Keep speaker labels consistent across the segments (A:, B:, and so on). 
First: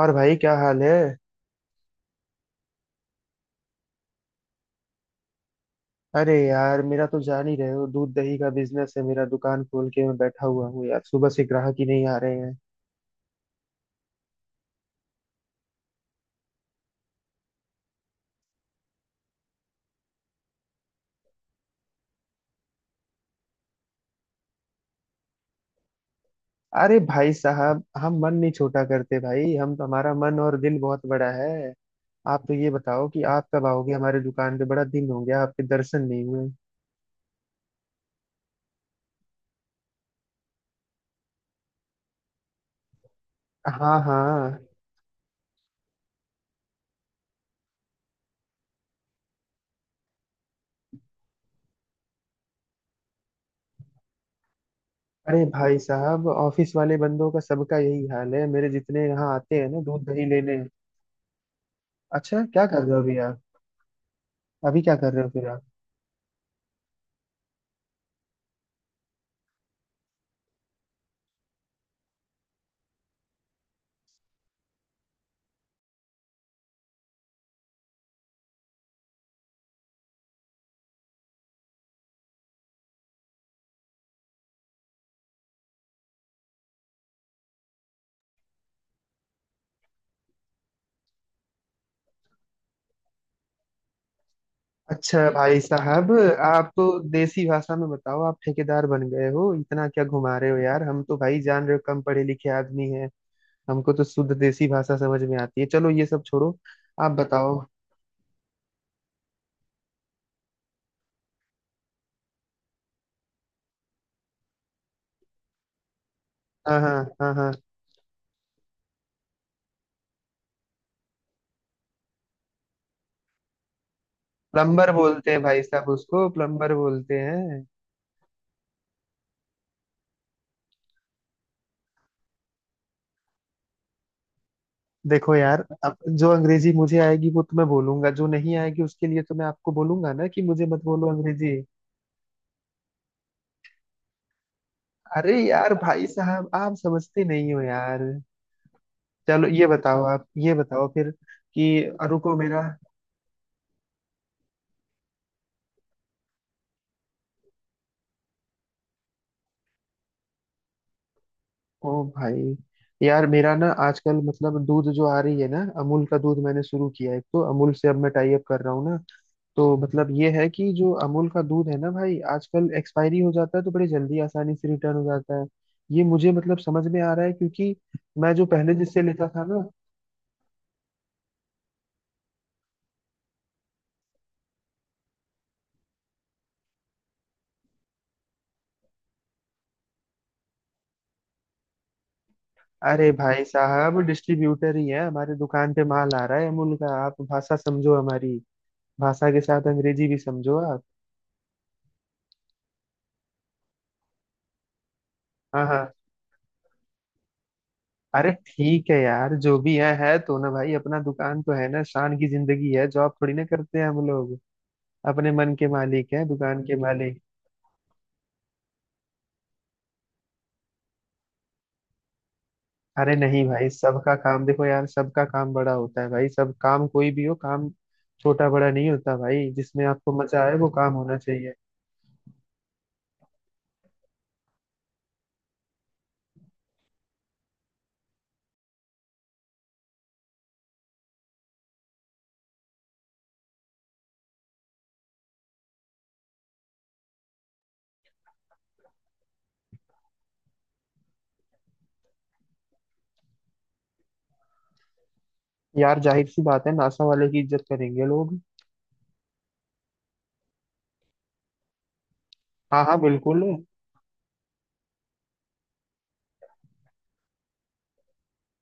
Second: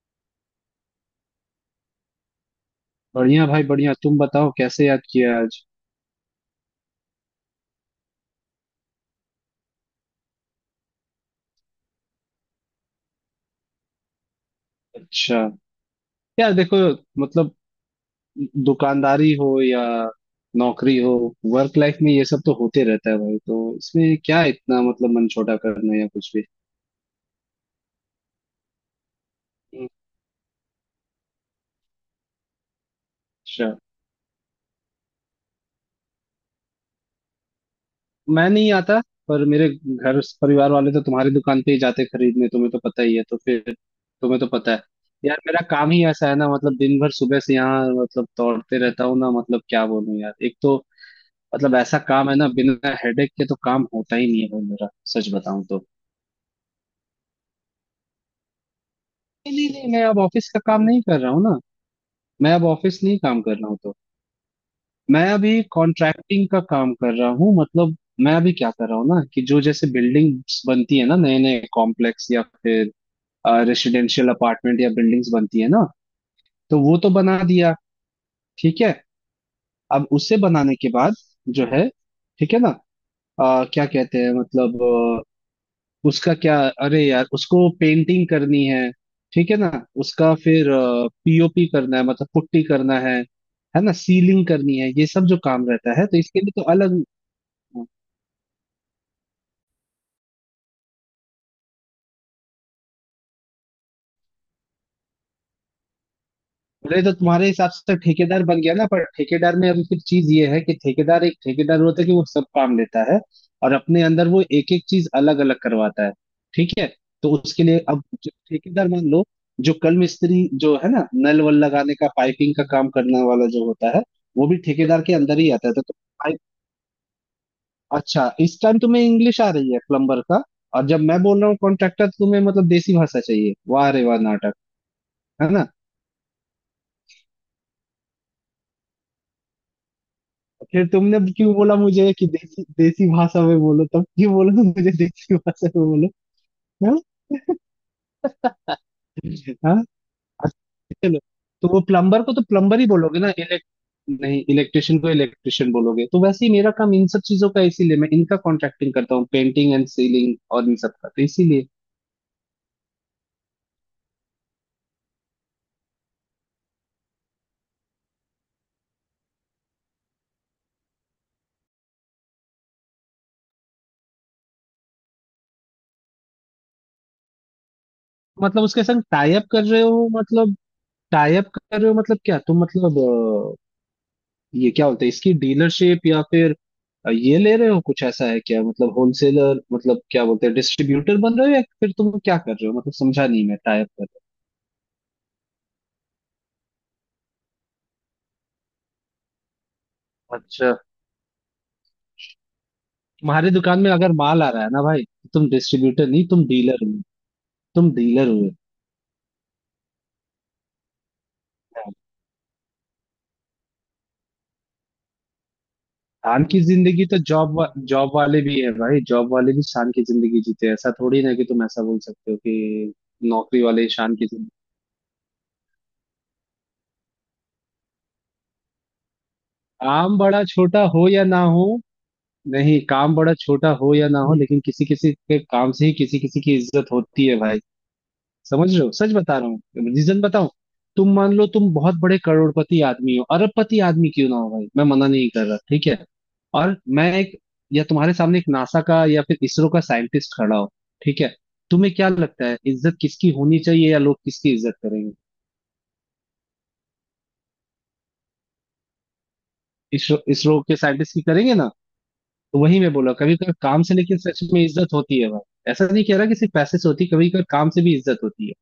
A: और भाई क्या हाल है।
B: बढ़िया भाई, बढ़िया। तुम बताओ कैसे याद किया आज।
A: अरे यार, मेरा तो जान ही रहे हो, दूध दही का बिजनेस है मेरा। दुकान खोल के मैं बैठा हुआ हूँ यार, सुबह से ग्राहक ही नहीं आ रहे हैं।
B: अच्छा, यार देखो, मतलब दुकानदारी हो या नौकरी हो, वर्क लाइफ में ये सब तो होते रहता है भाई। तो इसमें क्या इतना मतलब मन छोटा करना है या कुछ भी।
A: अरे भाई साहब, हम मन नहीं छोटा करते भाई, हमारा मन और दिल बहुत बड़ा है। आप तो ये बताओ कि आप कब
B: अच्छा,
A: आओगे हमारे दुकान पे, बड़ा दिन हो गया आपके दर्शन नहीं हुए।
B: मैं नहीं आता पर मेरे घर परिवार वाले तो तुम्हारी दुकान पे ही जाते खरीदने, तुम्हें तो पता ही है, तो फिर
A: हाँ
B: तुम्हें तो
A: हाँ।
B: पता है। यार मेरा काम ही ऐसा है ना, मतलब दिन भर सुबह से यहाँ मतलब दौड़ते रहता हूँ ना। मतलब क्या बोलूं यार, एक तो मतलब ऐसा काम है ना, बिना हेडेक के तो काम होता ही नहीं है भाई मेरा, सच
A: अरे
B: बताऊं
A: भाई
B: तो।
A: साहब, ऑफिस वाले बंदों का सबका यही हाल है, मेरे जितने यहाँ
B: नहीं
A: आते हैं
B: नहीं
A: ना
B: नहीं, मैं
A: दूध
B: अब
A: दही
B: ऑफिस
A: लेने।
B: का काम नहीं कर रहा हूँ ना।
A: अच्छा,
B: मैं अब
A: क्या कर रहे हो
B: ऑफिस
A: अभी
B: नहीं
A: आप?
B: काम कर रहा हूँ तो,
A: अभी क्या कर रहे
B: मैं
A: हो फिर आप?
B: अभी कॉन्ट्रैक्टिंग का काम कर रहा हूँ। मतलब मैं अभी क्या कर रहा हूँ ना, कि जो जैसे बिल्डिंग्स बनती है ना, नए नए कॉम्प्लेक्स या फिर रेसिडेंशियल अपार्टमेंट या बिल्डिंग्स बनती है ना, तो वो तो बना दिया। ठीक है। अब उसे बनाने के बाद जो है, ठीक है ना, क्या कहते हैं, मतलब उसका क्या, अरे यार उसको पेंटिंग करनी है। ठीक है ना। उसका फिर पीओपी करना है, मतलब पुट्टी करना है ना, सीलिंग करनी है, ये
A: अच्छा
B: सब जो
A: भाई
B: काम रहता है,
A: साहब,
B: तो इसके लिए तो
A: आप तो
B: अलग।
A: देसी भाषा में बताओ, आप ठेकेदार बन गए हो, इतना क्या घुमा रहे हो यार। हम तो भाई जान रहे हो, कम पढ़े लिखे आदमी हैं। हमको तो शुद्ध देसी भाषा समझ में आती है। चलो ये सब छोड़ो,
B: बोले
A: आप
B: तो तुम्हारे
A: बताओ।
B: हिसाब से तो ठेकेदार बन गया ना, पर ठेकेदार में अभी फिर चीज ये है कि ठेकेदार, एक ठेकेदार होता है कि वो सब काम लेता है और अपने अंदर वो एक एक चीज अलग अलग करवाता है। ठीक
A: हाँ
B: है।
A: हाँ।
B: तो
A: हाँ हाँ।
B: उसके लिए अब जो ठेकेदार, मान लो जो कल मिस्त्री जो है ना, नल वल लगाने का, पाइपिंग का काम करने वाला जो होता है, वो भी
A: प्लम्बर
B: ठेकेदार के
A: बोलते
B: अंदर
A: हैं
B: ही
A: भाई
B: आता है, तो
A: साहब
B: तुम
A: उसको,
B: पाइप।
A: प्लम्बर बोलते हैं।
B: अच्छा, इस टाइम तुम्हें इंग्लिश आ रही है प्लम्बर का, और जब मैं बोल रहा हूँ कॉन्ट्रैक्टर तुम्हें मतलब देसी भाषा चाहिए, वाह रे वाह नाटक।
A: देखो
B: है
A: यार,
B: ना,
A: अब जो अंग्रेजी मुझे आएगी वो तुम्हें बोलूंगा, जो नहीं आएगी उसके लिए तो मैं आपको बोलूंगा ना कि मुझे मत
B: फिर
A: बोलो
B: तुमने क्यों
A: अंग्रेजी।
B: बोला मुझे कि देसी, देसी भाषा में बोलो, तब क्यों बोला? तुम मुझे देसी
A: अरे
B: भाषा
A: यार
B: में
A: भाई
B: बोलो।
A: साहब, आप
B: हाँ।
A: समझते नहीं हो यार। चलो ये
B: हाँ?
A: बताओ, आप ये बताओ
B: अच्छा,
A: फिर
B: चलो। तो वो
A: कि
B: प्लम्बर को
A: रुको
B: तो
A: मेरा।
B: प्लम्बर ही बोलोगे ना, इलेक्ट नहीं इलेक्ट्रिशियन को इलेक्ट्रिशियन बोलोगे, तो वैसे ही मेरा काम इन सब चीजों का, इसीलिए मैं इनका कॉन्ट्रैक्टिंग करता हूँ, पेंटिंग एंड सीलिंग और इन सब का, तो इसीलिए।
A: ओ भाई, यार मेरा ना आजकल मतलब दूध जो आ रही है ना, अमूल का दूध मैंने शुरू किया है, तो अमूल से अब मैं टाई अप कर रहा हूँ ना। तो मतलब ये है कि जो अमूल का दूध है ना भाई, आजकल एक्सपायरी हो जाता है तो बड़ी जल्दी आसानी से रिटर्न हो जाता है। ये मुझे मतलब समझ में आ रहा है, क्योंकि मैं जो
B: मतलब
A: पहले
B: उसके
A: जिससे
B: संग
A: लेता
B: टाई
A: था
B: अप कर
A: ना।
B: रहे हो मतलब, टाई अप कर रहे हो मतलब क्या, तुम मतलब ये क्या बोलते हैं, इसकी डीलरशिप या फिर ये ले रहे हो, कुछ ऐसा है क्या मतलब होलसेलर, मतलब क्या बोलते हैं डिस्ट्रीब्यूटर बन रहे हो या फिर तुम क्या कर रहे हो मतलब,
A: अरे
B: समझा
A: भाई
B: नहीं मैं, टाइप
A: साहब,
B: कर रहा
A: डिस्ट्रीब्यूटर ही है, हमारे दुकान पे माल आ रहा है अमूल का। आप भाषा समझो हमारी, भाषा के साथ अंग्रेजी भी
B: हूँ।
A: समझो
B: अच्छा,
A: आप।
B: तुम्हारे दुकान में अगर माल आ रहा है ना भाई, तो तुम
A: हाँ हाँ।
B: डिस्ट्रीब्यूटर नहीं, तुम डीलर हो, तुम डीलर
A: अरे
B: हुए।
A: ठीक है यार, जो भी है तो ना भाई, अपना दुकान तो है ना। शान की जिंदगी है, जॉब थोड़ी ना करते हैं हम लोग। अपने मन के मालिक हैं,
B: शान की
A: दुकान के
B: जिंदगी तो
A: मालिक।
B: जॉब वाले भी है भाई, जॉब वाले भी शान की जिंदगी जीते हैं, ऐसा थोड़ी ना कि तुम ऐसा बोल सकते हो कि
A: अरे नहीं
B: नौकरी
A: भाई,
B: वाले ही
A: सबका
B: शान की
A: काम
B: जिंदगी।
A: देखो यार, सबका काम बड़ा होता है भाई, सब काम कोई भी हो, काम छोटा बड़ा नहीं होता भाई, जिसमें
B: काम
A: आपको मजा
B: बड़ा
A: आए वो
B: छोटा
A: काम
B: हो
A: होना
B: या ना
A: चाहिए।
B: हो, नहीं काम बड़ा छोटा हो या ना हो, लेकिन किसी किसी के काम से ही किसी किसी की इज्जत होती है भाई, समझ रहे हो, सच बता रहा हूँ। रीजन बताऊं। तुम मान लो तुम बहुत बड़े करोड़पति आदमी हो, अरबपति आदमी क्यों ना हो भाई, मैं मना नहीं कर रहा। ठीक है। और मैं एक, या तुम्हारे सामने एक नासा का या फिर इसरो का साइंटिस्ट खड़ा हो। ठीक है। तुम्हें क्या लगता है इज्जत किसकी होनी चाहिए, या लोग किसकी इज्जत करेंगे?
A: यार जाहिर सी बात है, नासा वाले की इज्जत करेंगे लोग।
B: इसरो, इसरो के साइंटिस्ट की करेंगे ना। तो वही
A: हाँ
B: मैं
A: हाँ,
B: बोला, कभी
A: बिल्कुल।
B: कभी काम से लेकिन सच में इज्जत होती है भाई, ऐसा नहीं कह रहा कि सिर्फ पैसे से होती, कभी कभी काम से भी इज्जत होती है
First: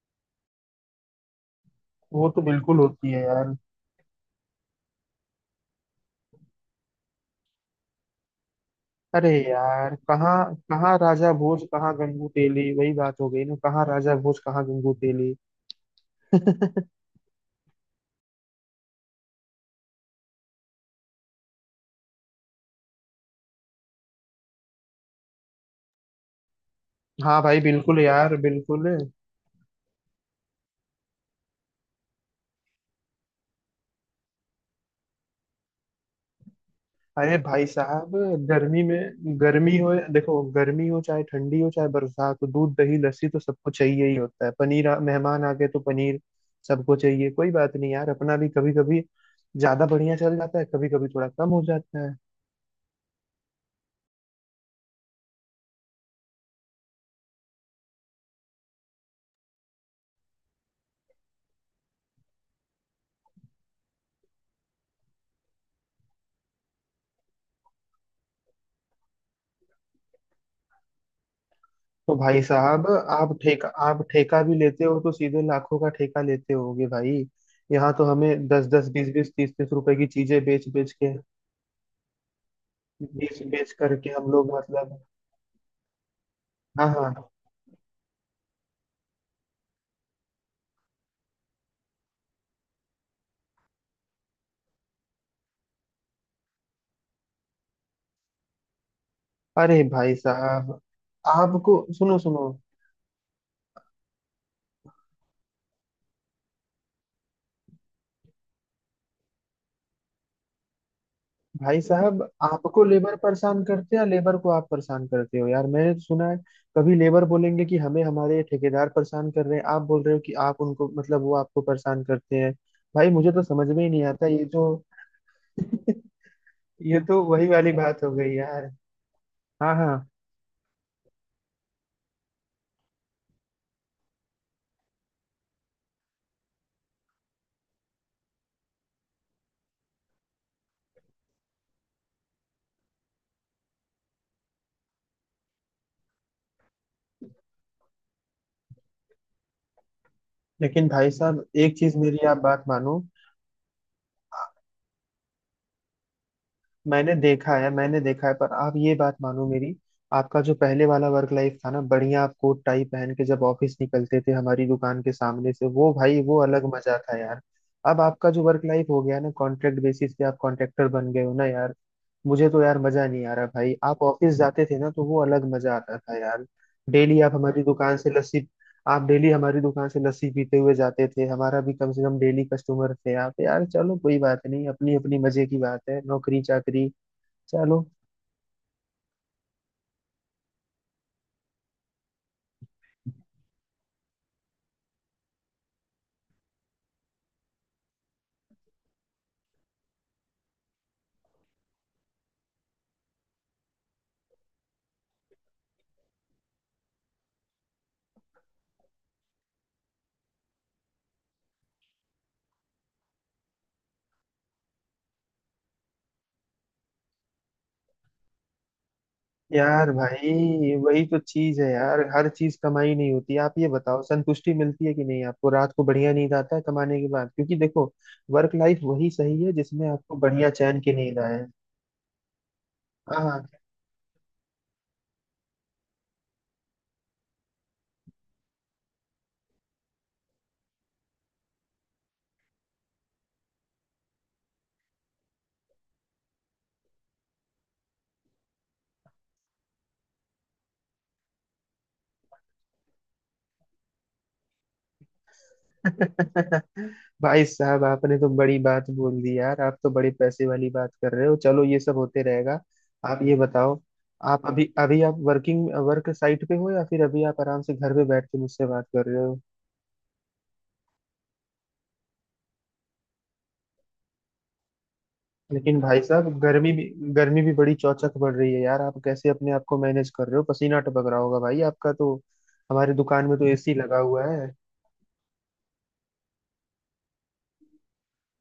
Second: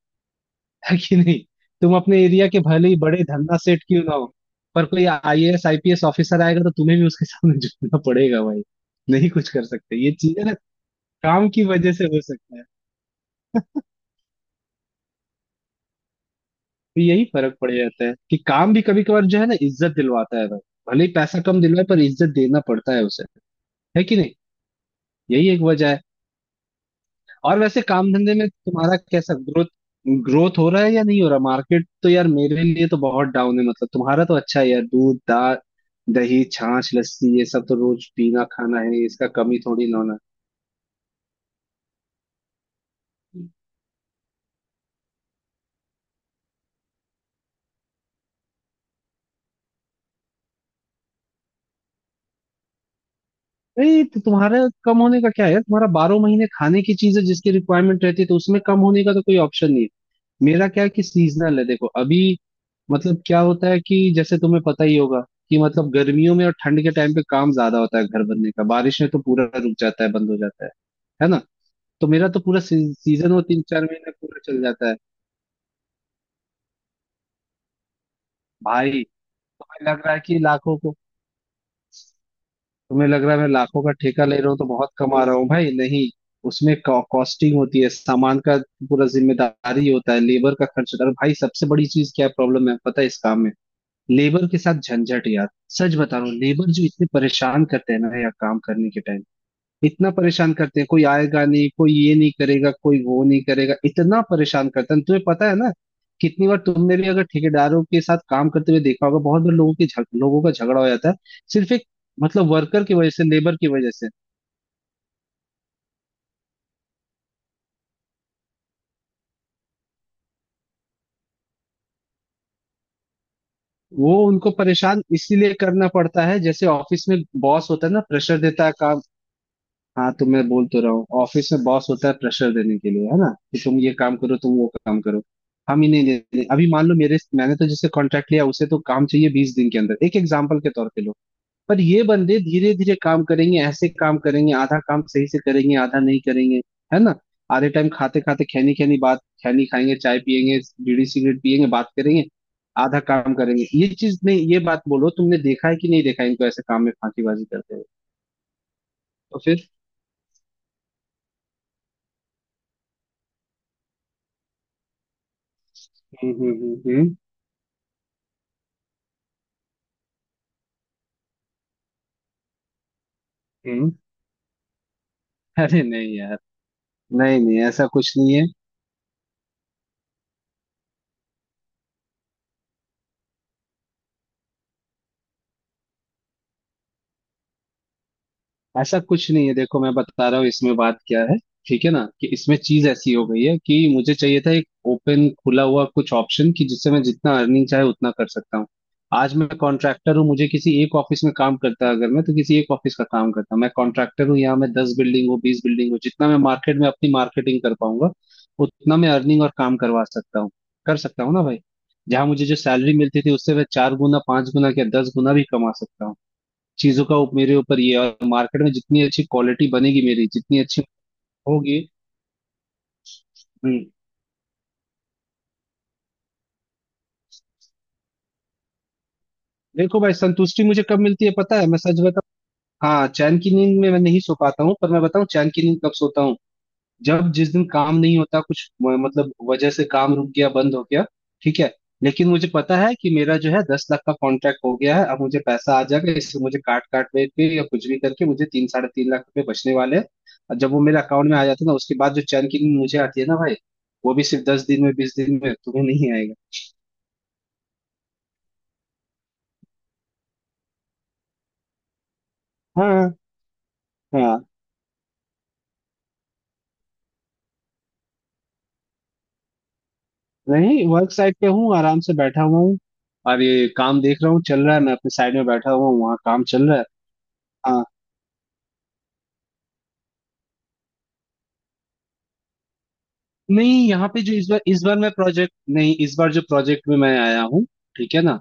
B: है कि नहीं। तुम अपने
A: वो तो
B: एरिया के
A: बिल्कुल
B: भले ही
A: होती है
B: बड़े
A: यार।
B: धन्ना सेठ क्यों ना हो, पर कोई आईएएस आईपीएस ऑफिसर आएगा तो तुम्हें भी उसके सामने झुकना पड़ेगा भाई,
A: अरे
B: नहीं कुछ कर
A: यार,
B: सकते ये
A: कहाँ!
B: चीजें ना।
A: कहाँ राजा
B: काम
A: भोज
B: की वजह
A: कहाँ
B: से हो
A: गंगू
B: सकता है,
A: तेली, वही बात हो गई ना, कहाँ राजा भोज कहाँ गंगू तेली।
B: तो यही फर्क पड़ जाता है कि काम भी कभी कभार जो है ना, इज्जत दिलवाता है भाई, भले ही पैसा कम दिलवाए, पर इज्जत देना पड़ता है उसे, है कि नहीं। यही एक वजह है।
A: हाँ
B: और
A: भाई
B: वैसे
A: बिल्कुल
B: काम धंधे
A: यार,
B: में
A: बिल्कुल।
B: तुम्हारा कैसा ग्रोथ, ग्रोथ हो रहा है या नहीं हो रहा, मार्केट तो यार मेरे लिए तो बहुत डाउन है, मतलब तुम्हारा तो अच्छा है यार, दूध दा दही, छाछ,
A: अरे
B: लस्सी, ये
A: भाई
B: सब तो रोज
A: साहब,
B: पीना खाना
A: गर्मी
B: है, इसका
A: में,
B: कमी
A: गर्मी
B: थोड़ी
A: हो,
B: ना होना।
A: देखो गर्मी हो चाहे ठंडी हो चाहे बरसात हो, दूध दही लस्सी तो सबको चाहिए ही होता है। पनीर मेहमान आ गए तो पनीर सबको चाहिए, कोई बात नहीं यार। अपना भी कभी कभी ज्यादा बढ़िया चल जाता है, कभी कभी थोड़ा कम हो जाता है।
B: नहीं तो तुम्हारा, कम होने का क्या है, तुम्हारा 12 महीने खाने की चीज है जिसकी रिक्वायरमेंट रहती है, तो उसमें कम होने का तो कोई ऑप्शन नहीं है। मेरा क्या है कि सीजनल है, देखो अभी, मतलब क्या होता है कि जैसे तुम्हें पता ही होगा कि मतलब गर्मियों में और ठंड के टाइम पे काम ज्यादा होता है घर बनने का, बारिश में तो पूरा रुक जाता है, बंद हो जाता है ना। तो
A: तो
B: मेरा तो
A: भाई
B: पूरा
A: साहब,
B: सीजन, वो तीन चार
A: आप
B: महीने पूरा
A: ठेका भी
B: चल
A: लेते
B: जाता है।
A: हो तो सीधे लाखों का ठेका लेते होगे भाई। यहाँ तो हमें दस दस
B: भाई
A: बीस बीस तीस तीस
B: तुम्हें
A: रुपए
B: लग
A: की
B: रहा है कि
A: चीजें बेच
B: लाखों
A: बेच
B: को,
A: के,
B: तुम्हें लग रहा है
A: बेच
B: मैं
A: बेच
B: लाखों का
A: करके
B: ठेका
A: हम
B: ले रहा
A: लोग
B: हूँ तो बहुत
A: मतलब।
B: कमा रहा हूँ भाई, नहीं। उसमें
A: हाँ हाँ।
B: कॉस्टिंग होती है सामान का, पूरा जिम्मेदारी होता है, लेबर का खर्च होता है, और भाई सबसे बड़ी चीज क्या प्रॉब्लम है, problem है, पता है इस काम में? लेबर के साथ झंझट यार, सच बता रहा हूँ, लेबर जो इतने परेशान करते हैं ना यार काम करने के टाइम,
A: अरे
B: इतना
A: भाई
B: परेशान
A: साहब,
B: करते हैं, कोई आएगा नहीं,
A: आपको
B: कोई ये
A: सुनो
B: नहीं
A: सुनो।
B: करेगा, कोई वो नहीं करेगा, इतना परेशान करते हैं, तुम्हें पता है ना। कितनी बार तुमने भी अगर ठेकेदारों के साथ काम करते हुए देखा होगा, बहुत बार लोगों के लोगों का झगड़ा हो जाता है, सिर्फ
A: भाई
B: एक,
A: साहब,
B: मतलब
A: आपको
B: वर्कर की वजह
A: लेबर
B: से, लेबर
A: परेशान
B: की वजह
A: करते हैं या
B: से।
A: लेबर को आप परेशान करते हो यार? मैंने तो सुना है, कभी लेबर बोलेंगे कि हमें हमारे ठेकेदार परेशान कर रहे हैं, आप बोल रहे हो कि आप उनको, मतलब वो आपको परेशान करते हैं। भाई मुझे तो समझ में ही नहीं
B: वो
A: आता ये
B: उनको
A: जो।
B: परेशान इसीलिए करना पड़ता है, जैसे
A: ये
B: ऑफिस में
A: तो वही
B: बॉस
A: वाली
B: होता है ना,
A: बात हो गई
B: प्रेशर
A: यार।
B: देता है।
A: हाँ हाँ।
B: हाँ तो मैं बोल तो रहा हूँ, ऑफिस में बॉस होता है प्रेशर देने के लिए, है ना, कि तुम ये काम करो, तुम वो काम करो। हम ही नहीं देते, अभी मान लो मेरे, मैंने तो जिससे कॉन्ट्रैक्ट लिया उसे तो काम चाहिए 20 दिन के अंदर, एक एग्जाम्पल के तौर पे लो। पर ये बंदे धीरे धीरे काम करेंगे, ऐसे काम करेंगे, आधा काम सही से करेंगे, आधा नहीं करेंगे, है ना। आधे टाइम खाते खाते खैनी, खैनी बात, खैनी खाएंगे, चाय पियेंगे,
A: लेकिन
B: बीड़ी
A: भाई
B: सिगरेट
A: साहब,
B: पियेंगे,
A: एक
B: बात
A: चीज
B: करेंगे,
A: मेरी आप बात मानो।
B: आधा काम करेंगे। ये चीज नहीं, ये बात बोलो, तुमने देखा है कि नहीं देखा है इनको ऐसे काम में
A: मैंने
B: फांकीबाजी
A: देखा है,
B: करते हुए?
A: मैंने देखा है, पर आप ये बात
B: तो
A: मानो
B: फिर।
A: मेरी। आपका जो पहले वाला वर्क लाइफ था ना, बढ़िया। आप कोट टाई पहन के जब ऑफिस निकलते थे हमारी दुकान के सामने से, वो भाई
B: हम्म,
A: वो अलग
B: हम्म।
A: मजा
B: हम्म।
A: था यार। अब आपका जो वर्क लाइफ हो गया ना, कॉन्ट्रैक्ट बेसिस पे, आप कॉन्ट्रैक्टर बन गए हो ना यार। मुझे तो यार मजा नहीं आ रहा भाई।
B: हम्म।
A: आप ऑफिस जाते थे ना, तो वो अलग मजा
B: अरे
A: आता
B: नहीं
A: था
B: यार,
A: यार। डेली आप
B: नहीं नहीं
A: हमारी
B: ऐसा
A: दुकान से
B: कुछ नहीं है।
A: लस्सी। आप डेली हमारी दुकान से लस्सी पीते हुए जाते थे, हमारा भी कम से कम डेली कस्टमर थे आप यार। चलो, कोई बात नहीं, अपनी अपनी मजे की बात है, नौकरी चाकरी। चलो।
B: ऐसा कुछ नहीं है, देखो मैं बता रहा हूँ इसमें बात क्या है। ठीक है ना कि इसमें चीज ऐसी हो गई है कि मुझे चाहिए था एक ओपन, खुला हुआ कुछ ऑप्शन कि जिससे मैं जितना अर्निंग चाहे उतना कर सकता हूँ। आज मैं कॉन्ट्रैक्टर हूँ, मुझे किसी एक ऑफिस में काम करता है, अगर मैं तो किसी एक ऑफिस का काम करता हूँ। मैं कॉन्ट्रैक्टर हूँ, यहाँ मैं 10 बिल्डिंग हूँ, 20 बिल्डिंग हूँ, जितना मैं मार्केट में अपनी मार्केटिंग कर पाऊंगा, उतना मैं अर्निंग और काम करवा सकता हूँ, कर सकता हूँ ना भाई। जहाँ मुझे जो सैलरी मिलती थी, उससे मैं 4 गुना, 5 गुना या 10 गुना भी कमा सकता हूँ चीजों का, मेरे ऊपर ये है। और मार्केट में जितनी अच्छी क्वालिटी
A: यार
B: बनेगी मेरी, जितनी
A: भाई
B: अच्छी
A: वही तो चीज है
B: होगी।
A: यार, हर चीज कमाई नहीं होती। आप ये
B: हम्म,
A: बताओ, संतुष्टि मिलती है कि नहीं आपको? रात को बढ़िया नींद आता है कमाने के बाद? क्योंकि देखो, वर्क लाइफ वही सही है जिसमें
B: देखो भाई,
A: आपको बढ़िया
B: संतुष्टि
A: चैन
B: मुझे
A: की
B: कब
A: नींद
B: मिलती है
A: आए।
B: पता है, मैं सच बताऊं। हाँ, चैन
A: हाँ।
B: की नींद में मैं नहीं सो पाता हूँ, पर मैं बताऊं चैन की नींद कब सोता हूँ। जब जिस दिन काम नहीं होता, कुछ मतलब वजह से काम रुक गया, बंद हो गया। ठीक है। लेकिन मुझे पता है कि मेरा जो है 10 लाख का कॉन्ट्रैक्ट हो गया है, अब मुझे पैसा आ जाएगा, इससे मुझे काट काट में के या कुछ भी करके मुझे तीन, 3.5 लाख रुपए बचने वाले हैं, और जब वो मेरे अकाउंट में आ जाता है ना, उसके बाद जो चैन की नींद मुझे आती है ना भाई, वो भी सिर्फ 10 दिन में, 20 दिन में तुम्हें नहीं आएगा।
A: भाई साहब, आपने तो बड़ी बात बोल दी यार, आप तो बड़े पैसे वाली बात कर रहे हो। चलो, ये सब होते रहेगा।
B: हाँ।
A: आप ये बताओ,
B: हाँ,
A: आप अभी अभी आप वर्क साइट पे हो या फिर अभी आप आराम से घर पे बैठ के मुझसे बात कर रहे हो?
B: नहीं, वर्क साइट पे हूँ, आराम से बैठा हुआ हूँ, और ये काम देख रहा हूँ, चल रहा है, मैं अपने साइड में बैठा
A: लेकिन
B: हुआ
A: भाई
B: हूँ, वहाँ
A: साहब,
B: काम चल रहा
A: गर्मी भी बड़ी
B: है।
A: चौचक बढ़ रही है यार, आप कैसे अपने आप को मैनेज कर रहे हो? पसीना टपक रहा होगा भाई आपका तो। हमारे दुकान में तो एसी
B: नहीं,
A: लगा
B: यहाँ पे
A: हुआ
B: जो
A: है।
B: इस बार, इस बार मैं प्रोजेक्ट नहीं, इस बार जो प्रोजेक्ट में मैं आया हूँ, ठीक है ना,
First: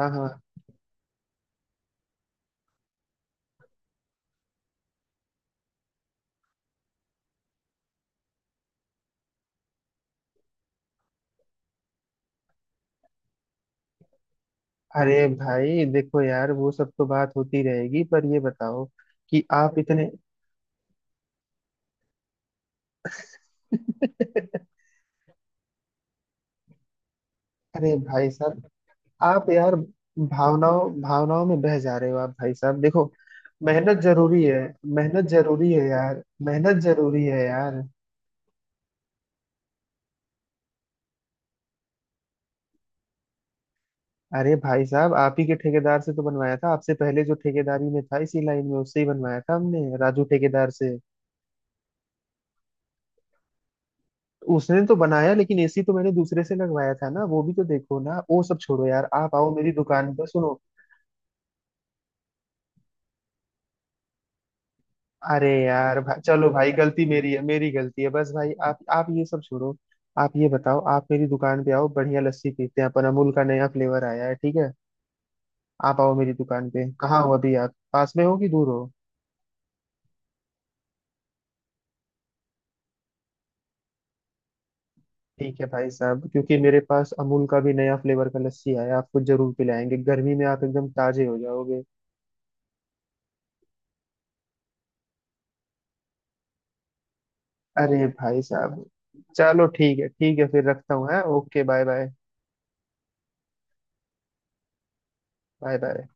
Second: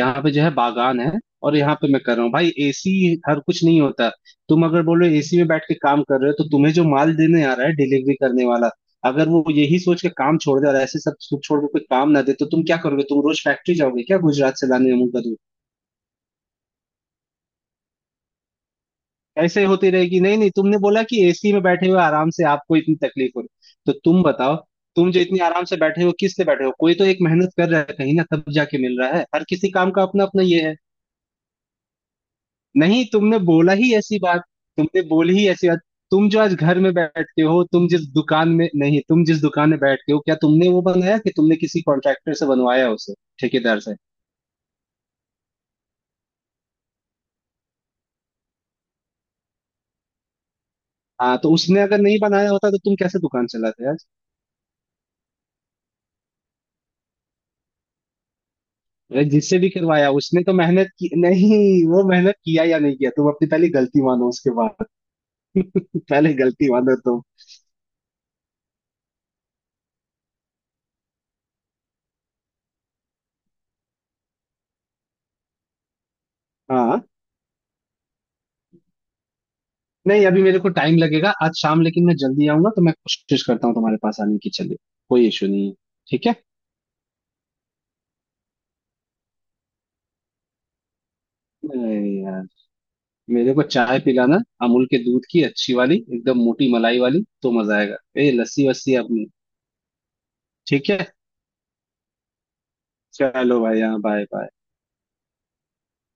A: हाँ
B: पे
A: हाँ।
B: जो है बागान है, और यहाँ पे मैं कर रहा हूँ भाई। एसी हर कुछ नहीं होता। तुम अगर बोलो एसी में बैठ के काम कर रहे हो, तो तुम्हें जो माल देने आ रहा है डिलीवरी करने वाला, अगर वो यही सोच के काम छोड़ दे और ऐसे सब कुछ छोड़ के कोई काम ना दे, तो तुम क्या करोगे? तुम रोज फैक्ट्री जाओगे क्या गुजरात से लाने अमूल का?
A: अरे भाई देखो यार, वो सब तो बात होती रहेगी, पर ये बताओ कि
B: ऐसे
A: आप
B: होती
A: इतने।
B: रहेगी, नहीं नहीं, तुमने बोला कि एसी में बैठे हुए आराम से आपको इतनी तकलीफ हो रही, तो तुम बताओ तुम जो इतनी आराम से बैठे हो किस लिए बैठे हो, कोई तो एक मेहनत कर रहा
A: अरे
B: है कहीं ना
A: भाई
B: तब
A: साहब,
B: जाके मिल रहा है, हर
A: आप
B: किसी
A: यार
B: काम का अपना अपना ये है।
A: भावनाओं भावनाओं में बह जा रहे हो। आप भाई साहब देखो,
B: नहीं, तुमने बोला ही
A: मेहनत
B: ऐसी बात,
A: जरूरी है,
B: तुमने
A: मेहनत
B: बोली ही ऐसी
A: जरूरी
B: बात।
A: है यार,
B: तुम जो आज घर
A: मेहनत
B: में
A: जरूरी
B: बैठते
A: है
B: हो,
A: यार।
B: तुम जिस दुकान में, नहीं तुम जिस दुकान में बैठते हो, क्या तुमने वो बनाया कि तुमने किसी कॉन्ट्रैक्टर से बनवाया उसे, ठेकेदार से?
A: अरे भाई साहब, आप ही के ठेकेदार से तो बनवाया था। आपसे पहले जो ठेकेदारी में था इसी लाइन में, उससे ही बनवाया था हमने, राजू ठेकेदार से।
B: हाँ, तो उसने अगर नहीं बनाया होता तो तुम कैसे दुकान चलाते यार?
A: उसने तो बनाया, लेकिन एसी तो मैंने दूसरे से लगवाया था ना। वो भी तो देखो ना, वो सब छोड़ो यार,
B: अरे
A: आप आओ
B: जिससे भी
A: मेरी
B: करवाया,
A: दुकान पर,
B: उसने तो
A: सुनो।
B: मेहनत की नहीं? वो मेहनत किया या नहीं किया, तुम अपनी पहले गलती मानो उसके बाद।
A: अरे यार
B: पहले
A: चलो
B: गलती
A: भाई,
B: मानो
A: गलती
B: तुम।
A: मेरी है, मेरी गलती है बस भाई। आप ये सब छोड़ो। आप ये बताओ, आप मेरी दुकान पे आओ, बढ़िया लस्सी पीते हैं अपन, अमूल का नया फ्लेवर आया है, ठीक है। आप आओ मेरी दुकान पे।
B: हाँ,
A: कहाँ हो अभी आप, पास में हो कि दूर हो?
B: नहीं अभी मेरे को टाइम लगेगा आज शाम, लेकिन मैं जल्दी आऊंगा तो मैं कोशिश करता हूँ तुम्हारे पास आने की, चलिए, कोई इशू
A: ठीक है
B: नहीं है।
A: भाई साहब,
B: ठीक है।
A: क्योंकि मेरे पास अमूल का भी नया फ्लेवर का लस्सी आया है, आपको जरूर पिलाएंगे, गर्मी में आप एकदम ताजे हो जाओगे।
B: अरे यार, मेरे को चाय पिलाना, अमूल के दूध की अच्छी वाली, एकदम मोटी मलाई वाली, तो मजा आएगा।
A: अरे
B: ए,
A: भाई
B: लस्सी
A: साहब,
B: वस्सी अपनी।
A: चलो ठीक है, ठीक है, फिर
B: ठीक
A: रखता हूँ
B: है,
A: है, ओके, बाय बाय।
B: चलो भाई, हाँ, बाय बाय।
A: Bye bye.